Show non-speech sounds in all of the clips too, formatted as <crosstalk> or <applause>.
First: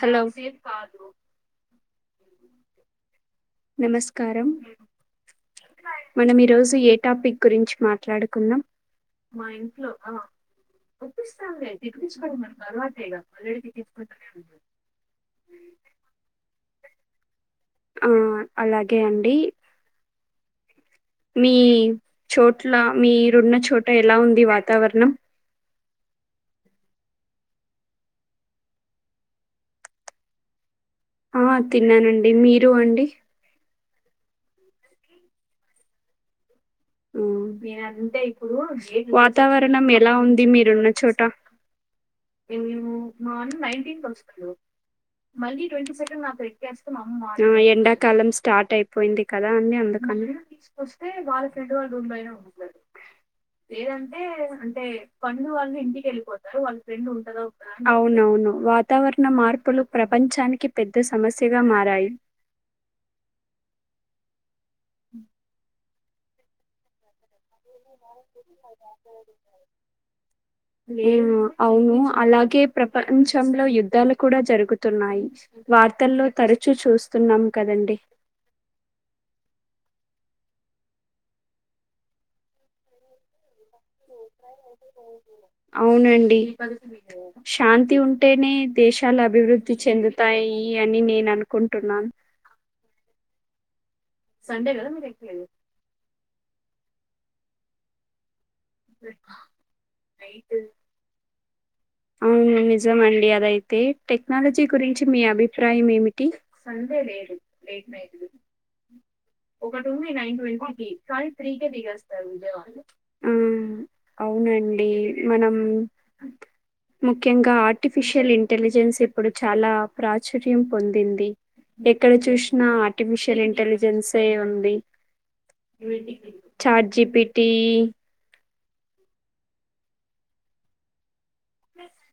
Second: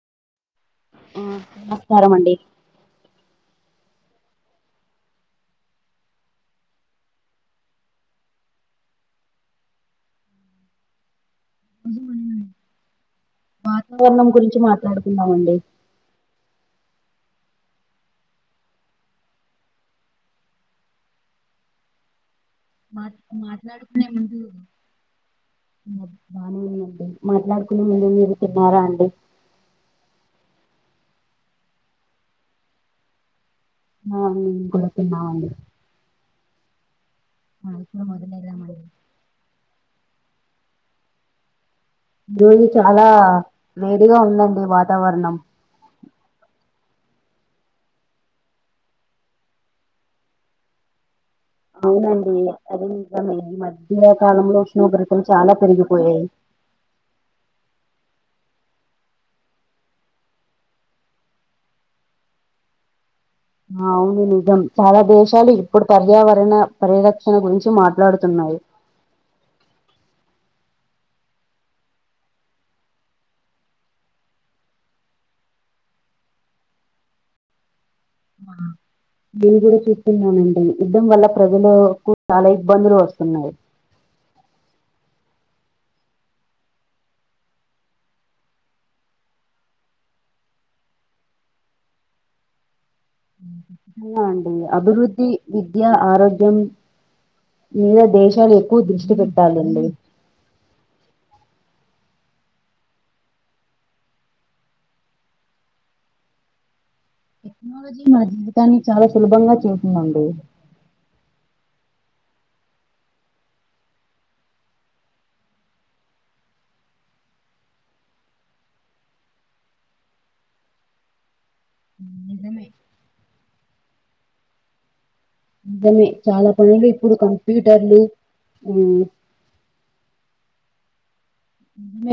Hello నమస్కారం అండి నమస్కారం మనం ఈరోజు ఏ టాపిక్ గురించి మాట్లాడుకున్నాం వాతావరణం గురించి మాట్లాడుకుందామండి ఆ అలాగే అండి మీ చోట్ల మీరున్న చోట ఎలా ఉంది వాతావరణం ఆ బానే ఉందండి మాట్లాడుకునే ముందు మీరు తిన్నారా అండి ఆ తిన్నానండి మీరు అండి ఆ మేము కూడా తిన్నాం అండి ఉమ్ నేను అంతే ఇప్పుడు మొదలెడదామండి వాతావరణం పట్టణం ఎలా ఉంది మీరున్న చోట ఈరోజు న చాలా మా అన్న నైన్టీన్ వేడిగా అసడు ఉందండి వాతావరణం మళ్ళీ ట్వంటీ సెకండ్ నాకు ఎగ్ ఎండాకాలం స్టార్ట్ అయిపోయింది కదా అ అందుకని ఫ్రెండ్ వాళ్ళు ఉండయినా అవునండి ఉంటారు అది నిజమే ఈ మధ్య లేదంటే కాలంలో అంటే ఉష్ణోగ్రతలు పండు చాలా వాళ్ళు ఇంటికి పెరిగిపోయాయి వెళ్ళిపోతారు వాళ్ళ ఫ్రెండ్ ఉంటదా అవునవును వాతావరణ మార్పులు ప్రపంచానికి పెద్ద సమస్యగా మారాయి ఆ అవును నిజం చాలా దేశాలు ఇప్పుడు పర్యావరణ పరిరక్షణ గురించి మాట్ అవును అలాగే ప్రపంచంలో యుద్ధాలు కూడా జరుగుతున్నాయి వార్తల్లో తరచూ చూస్తున్నాం కదండి నేను కూడా చూస్తున్నానండి యుద్ధం వల్ల ప్రజలులకు చాలా ఇబ్బందులు వస్తున్నాయి అవునండి శాంతి ఉంటేనే దేశాలు అభివృద్ధి చెందుతాయి అని నేను అనుకుంటున్నాను హ అండి అభివృద్ధి విద్య ఆరోగ్య మీద దేశాలు ఎక్కువ దృష్టి పెట్టాలండి అవును నిజం అండి అదయితే టెక్నాలజీ గురించి మీ అభిప్రాయం ఏమిటి లేట్ టెక్నాలజీ నైట్ మన జీవితాన్ని చాలా సులభంగా ఒక టూ చేసిందండి నైన్ ట్వంటీ కాని త్రీ ఉమ్ అవునండి మనం ముఖ్యంగా ఆర్టిఫిషియల్ ఇంటెలిజెన్స్ ఇప్పుడు చాలా ప్రాచుర్యం పొందింది ఎక్కడ చూసినా ఆర్టిఫిషియల్ ఇంటెలిజెన్సే ఉంది నిజమే చాలా పనులు చాట్ ఇప్పుడు జిపిటి కంప్యూటర్లు ఉమ్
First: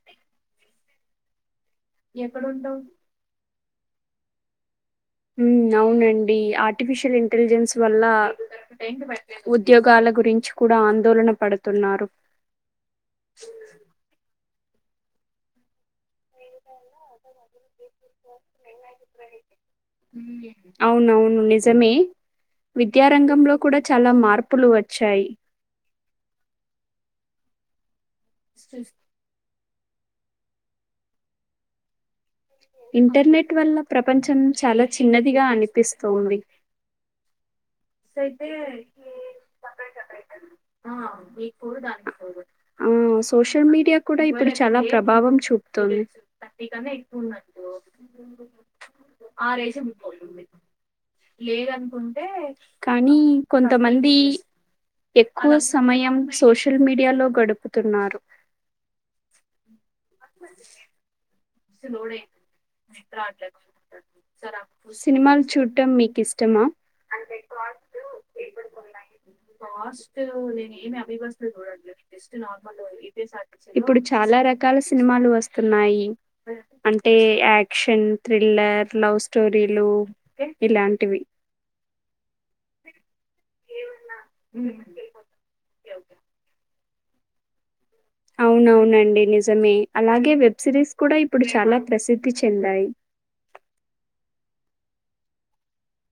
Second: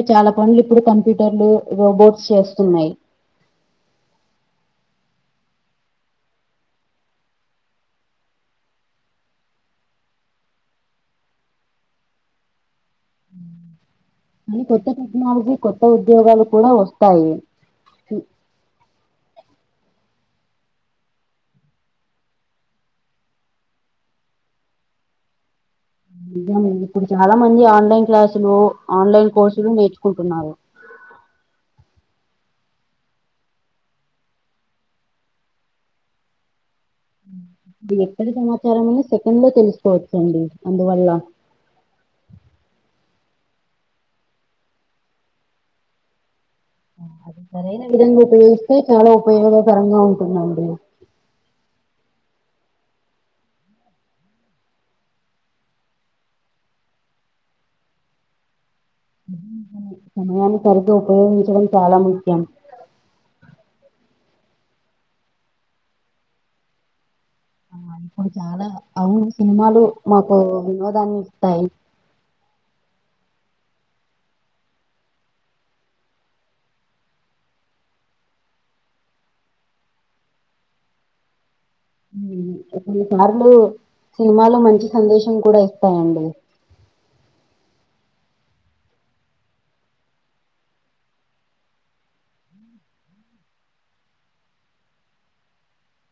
చాలా పనులు ఇప్పుడు కంప్యూటర్లు రోబోట్స్ చేస్తున్నాయి ఉమ్ అవునండి ఆర్టిఫిషియల్ ఇంటెలిజెన్స్ వల్ల ఉద్యోగాల గురించి కూడా ఆందోళన పడుతున్నారు కానీ కొత్త టెక్నాలజీ కొత్త ఉద్యోగాలు కూడా వస్తాయి అవునవును నిజమే విద్యారంగంలో కూడా చాలా మార్పులు వచ్చాయి అం ఇప్పుడు చాలా మంది ఆన్లైన్ క్లాసులు ఆన్లైన్ కోర్సు చ నేర్చుకుంటున్నారు ఇంటర్నెట్ వల్ల ప్రపంచం చాలా చిన్నదిగా అనిపిస్తుంది ఉమ్ ఇది ఎక్కడి సమాచారం అన్నా సెకండ్ లో తెలుసుకోవచ్చ అండి అందువల్ల ఆ! సోషల్ మీడియా కూడా ఇప్పుడు చాలా ప్రభావం చూపుతోంది థర్టీ కన్నా ఎక్కువ సరైన విధంగా ఉన్నడు ఉపయోగిస్తే చాలా ఆ రేసి ఉపయోగకరంగా ముతుంది ఉంటుందండి లేదనుకుంట టె కానీ కొంతమంది ఎక్కువ సమయం సోషల్ మీడియాలో గడుపుతున్నారు. సమయానుసారితో ఉపయోగించడం ఆ సి చాలా లోడే ముఖ్యం రాట్ సినిమాలు చూడటం మీకు ఇష్టమా ఇప్పుడు చాలా అవును సినిమాలు మాకు వినోదాన్ని ఇస్తాయి. ఏపీఎస్ ఇప్పుడు చాలా రకాల సినిమాలు వస్తున్నాయి. అంటే యాక్షన్ థ్రిల్లర్ లవ్ స్టోరీలు ఇలాంటివి ఉమ్, కొన్నిసార్లు సినిమాలో మంచి సందేశం కూడా ఇస్తాయండి. అవునవునండి నిజమే అలాగే వెబ్ సిరీస్ కూడా ఇప్పుడు చాలా ప్రసిద్ధి చెందాయి.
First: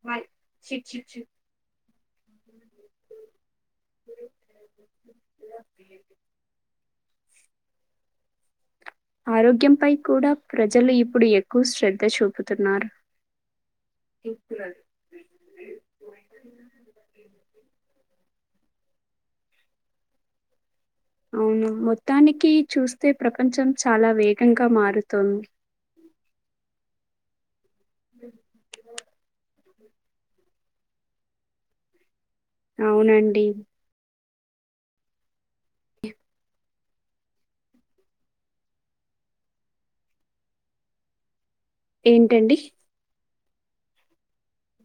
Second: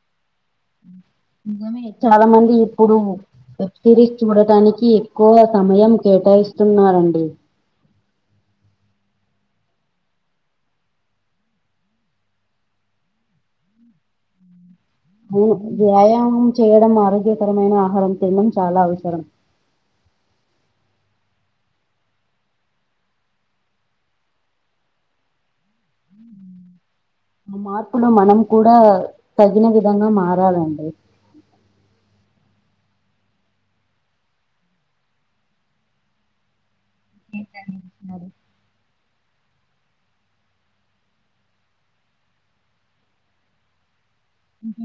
బయ్ నిజమే చాలా మంది ఇప్పుడు సిరీస్ చూడటానికి ఎక్కువ సమయం కేటాయిస్తున్నారంన్ ఉమ్ ఆరోగ్యంపై కూడా ప్రజలు ఇప్పుడు ఎక్కువ శ్రద్ధ చూపుతున్నారు. అవును. వ్యాయామం చేయడం ఆరోగ్యకరమైన ఆహారం తినడం చాలా అవసరం. అవును మొత్తానికి చూస్తే ప్రపంచం చాలా వేగంగా మారుతోంది. ఆ మార్ప్ ఇప్పుడు మనం కూడా తగినవి నేను మాారాలండి అవునండి. ఏంటండి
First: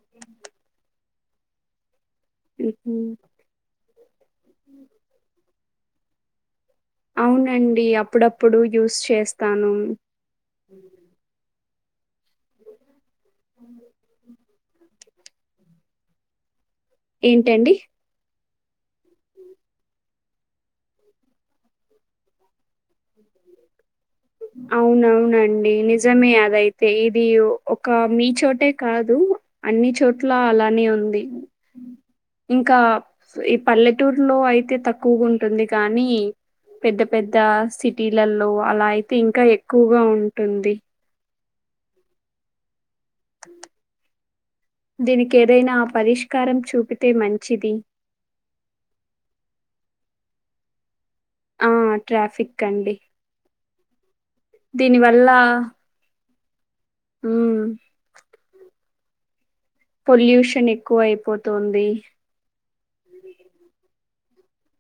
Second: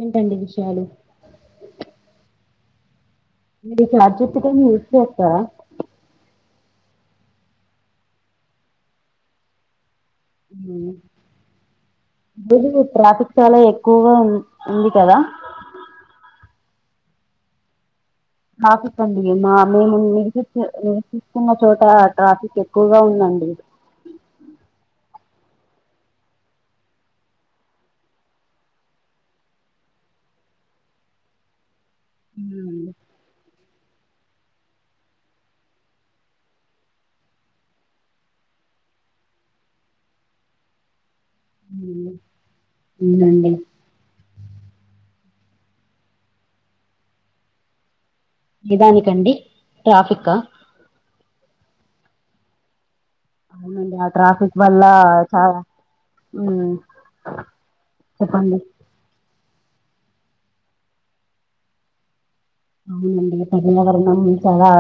ఏంటండి విషయాలు ఊహుం మీరు చాట్ జి పిటి యూస్ చేస్తారా అవునండి అప్పుడప్పుడు యూస్ చేస్తాను. మ్ <unintelligible> చాలా ఎక్కువగా ఉ ఉంది కదా ఏంటండి ట్రాఫిక్ అండి మా మేము నివసిస్తూ నివసిస్తున్న చోట ట్రాఫిక్ ఎక్కువగా ఉందండి. అవునవునండి నిజమే అదయితే ఇది ఒక మీ చోటే కాదు అన్ని చోట్ల అలానే ఉంది. ఇంకా హ్మ్. ఈ పల్లెటూరులో అయితే తక్కువుగుంటుంది. కానీ పెద్ద పెద్ద సిటీలలో అలాయి ఇంకా ఎక్కువగా ఉంటుంది. హ్మ్. అవునండి దీనికేదైనా ఆ పరిష్కారం చూపితే మంచిది. ఏదాని కండి ట్రాఫికా ఆ ట్రాఫిక్ అండి. <unintelligible> ట్రాఫిక్ వాళ్ళ చాల ఉ ఉ పొల్యూషన్ ఎక్కువ అయిపోతుంది అవునండి ప్రజల వర్ణం ఉండ చాలా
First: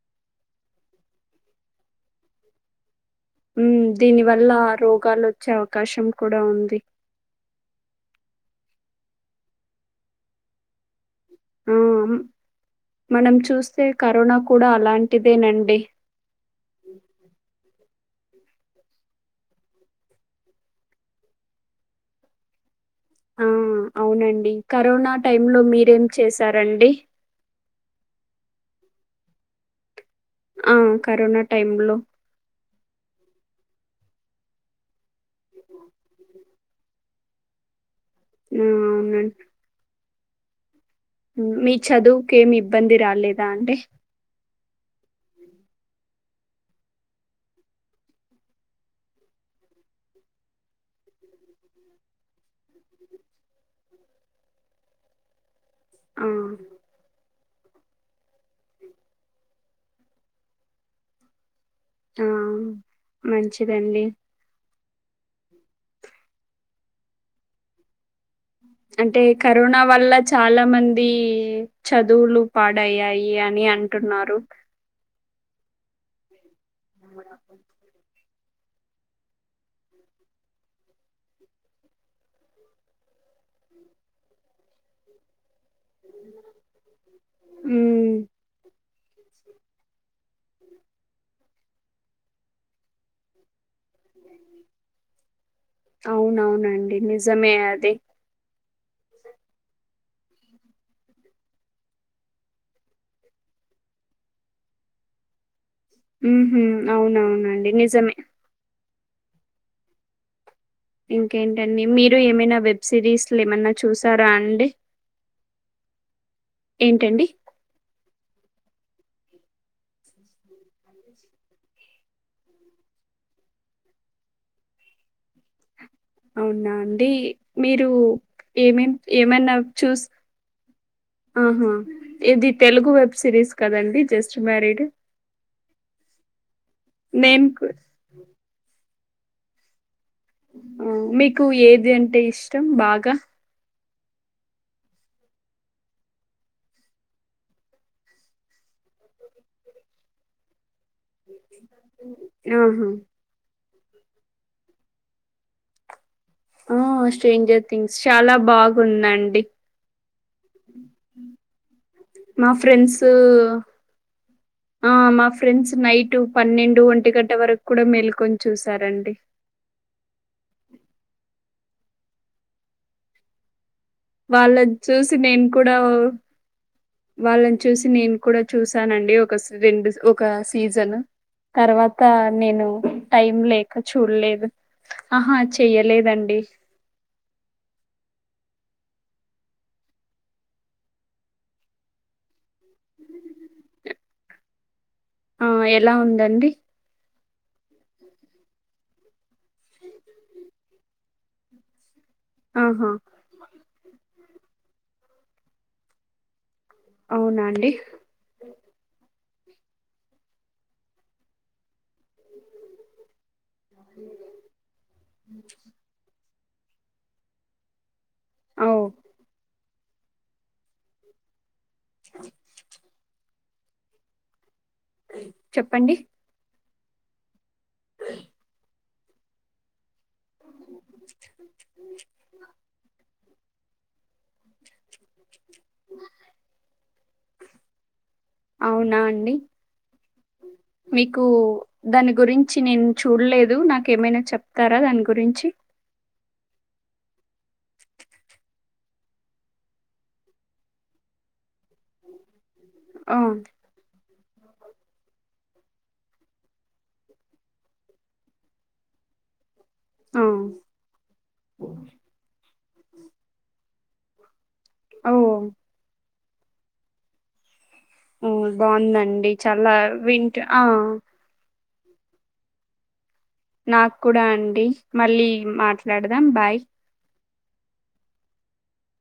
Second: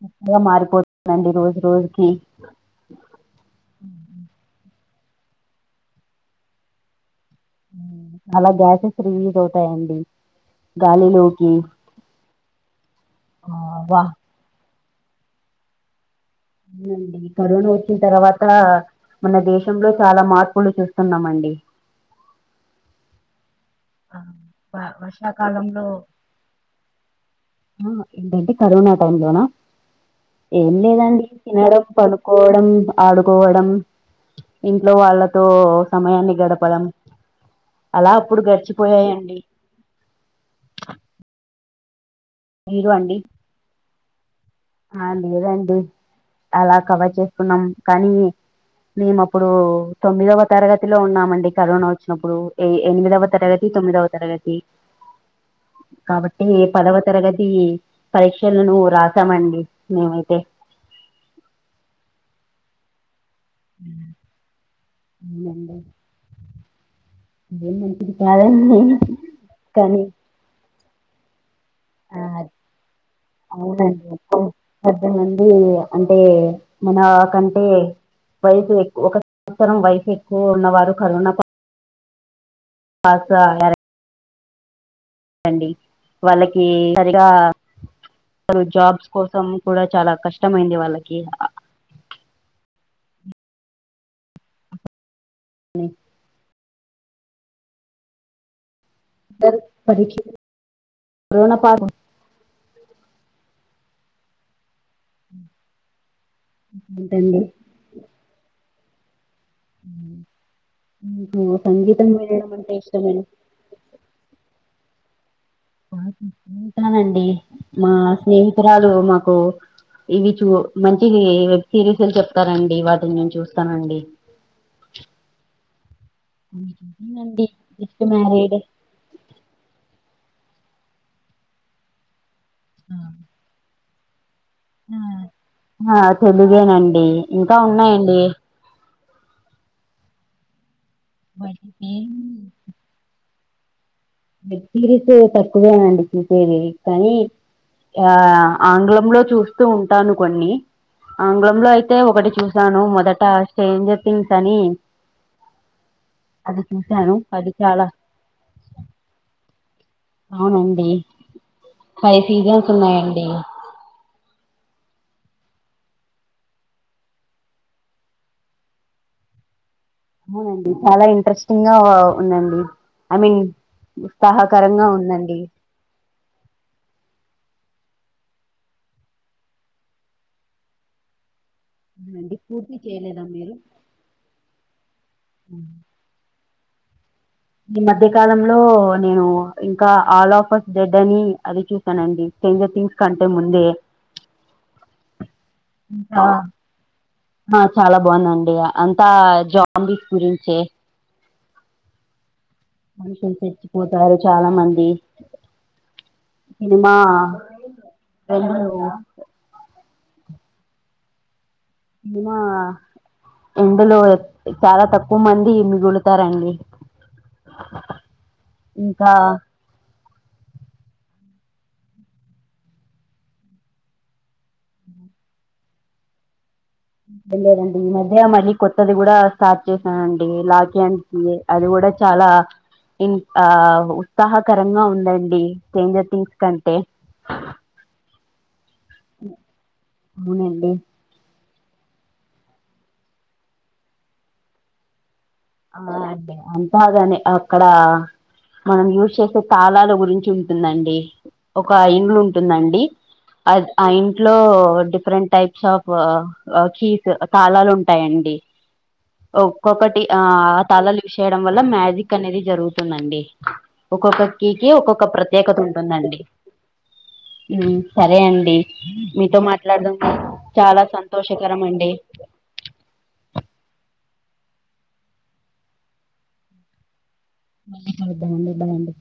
చక్కగా మారిపోతుందండి రోజు రోజుకి కాలు వచ్చే అవకాశం కూడా ఉంది అలా గ్యాసెస్ రిలీజ్ అవుతాయండి గాలిలో ఆ మనం ఆ చూస్తే వా కరోనా కూడా అలాంటిదేనండి అవును అండి కరోనా వ వచ్చిన తర్వాత మన దేశంలో చాలా మార్పులు చూస్తున్నాము అండి ఆ అవునండి కరోనా టై లో వర్షాకాలంలో మీరేం చేశారండి ఆ ఏంటంటే కరోనా టై లోనా ఏం ఆ లేదండి కరోనా టైమ్ తినడం లో పనుకోవడం ఆడుకోవడం ఇంట్లో వాళ్ళతో సమయాన్ని గడపడం అలా అప్పుడు ఆ గర్చు పోయాయండి అవునండి మీ చదువు ఏమి మీరు ఇబ్బంది అండి రాలేదా అంటే ఆ లేదండి అలా కవర్ చేసుకున్నాం కానీ మేము అప్పుడు తొమ్మిదవ తరగతిలో ఉన్నామండి కరోనా వచ్చినప్పుడు ఏ ఎనిమిదవ తరగతి తొమ్మిదవ తరగతి ఆ కాబట్టి పదవ ది పరీక్షలను రాసామండి మేమైతే ఆ మంచిదండి అవునండి ఇదే మంచిదీ అంటే కరోనా వల్ల చాలా మంది ది ఆ చదువులు పాడయ్యాయి అని అంటున్నారు ఊ అంటే మన కంటే వైస్ ఎక్కువ ఒక సంవత్సరం వైస్ ఎక్కువ ఉన్నవారు కరోనా దంతో అల్లాడి డి వాళ్ళకి సరిగా ఉమ్ జాబ్స్ కోసం కూడా చాలా కష్టమైంది వాళ్ళకి అ అవునవునండి నిజమే అది పరిక్ష రోనా పాపం ఉం ఉహు అవునవునండి నిజమే ఉ ఇంకేంటండి మీరు ఏమైనా అంటే వెబ్ ఇష్టమేనా సిరీస్ ల్ ఏమైన్నా చూస్ స్తారా అండి నండి ఏంటండి మా స్నేహితురాలు మాకు ఇవి చూ మంచి వెబ్ సిరీస్లు చెప్తారండి వాటిని నేను చూస్తానండి అవునా అండి నండి మీరు జస్ట్ మ్యారీడ్ ఏమేం ఏమన్నా చూస్ ఆహా ఇది తెలుగు వెబ్ సిరీస్ కదండి జస్ట్ మ్యారీడ్ ఆ తెలుగేనండి నేను ఇంకా కు ఉన్నాయండి మీకు వాటి ఏది పేర్లు. అంటే ఇష్టం బాగా వెబ్ సిరిస్ తక్కువేనండి చూసేది కానీ ఆ ఆంగ్లంలో చూస్తూ ఉంటాను కొన్ని ఆంగ్లంలో అయితే ఒకటి చూశాను ఆహా మొదట స్టెంజర్ థింగ్స్ అని అది ఆ చూసాను అది స్టేంజర్ థింగ్స్ చాలా బాగుందండి అవునండి ఫైవ్ మా సీజన్స్ ఫ్రెండ్స్ ఉన్నాయండి ఆ మా ఫ్రెండ్స్ నైట్ పన్నెండు ఒంటి గంట వరకు కూడా మేల్కొని చూసారండి అవునండి చాలా ఇంట్రెస్ ఇంగా ఉందండి ఐ మీన్ వాళ్ళది ఉత్సాహకరంగా చూసి ఉందండి నేను కూడా ఓ వాళ్ళ చూసి నేను కూడా చూసానండి ఒక రెండు ఒక సీజన్ తర్వాత అవునండి నేను పూర్తి చేయలేదా టైం మీరు లేక చూడలేదు ఆహా చెయలేదండి ఈ మధ్య కాలంలో నేను ఇంకా ఆల్ ఆఫర్స్ డెడ్ అని అది చూసానండి స్ట్రెంజర్ థింగ్స్ కంటే ముందే ఆ ఎలా ఇంకా ఉందండి ఆ చాలా బాగుందండి అంతా జాంబీస్ గురించే ఆహా మనుషు లు సచ్చిపోతారు చాలా మంది సినిమా అవునా అండి వె అనా ఎందులో చాలా తక్కువ మంది మిగులుతారండి ఓ ఇంకా చెప్పండి అ రండి మధ్య్ మళ కొ అది కూడా స్టార్ట్ చేశానండి లాక అ అది కూడా చాలా ఇ ఆ ఉత్సాహకరంగా ఉందండి తేంజర్ థింగ్స్ కంటే అవునా అండి అవునండి మీకు దాని గురించి నేను చూడలేదు నాక ఏమైనా చెప్తారా దాని గురి గురించి అంతగాని అక్కడ మనం యూజ్ చేసే తాళాల గురించి ఉంటుందండి ఒక ఇండ్లు ఉంటు ఉంటుందండి ఆ అ అయి ఇంలో డిఫరెంట్ టైప్స్ ఆఫ్ కీస్ కళాలు ఉంటాయి అండి ఒక్కొ ఆ తల లిఫ్చేయడం వల్ల మ్యాజిక్ అనేది జరుగుతుందండి ఒక్కొక్క కి ఒక్కొక్క ఓ ప్రత్యేకత ఉంటుందండి సరే ఓ, అండి బాగుందండి మీతో చాలా మాట్లాడడం వింట ఆ చాలా సంతోషకరం అండి అ నాకు కూడా అండి మళ్ళీ మాట్లాడదాం బాయ్ బాయ్ అండి బాయ్ అండి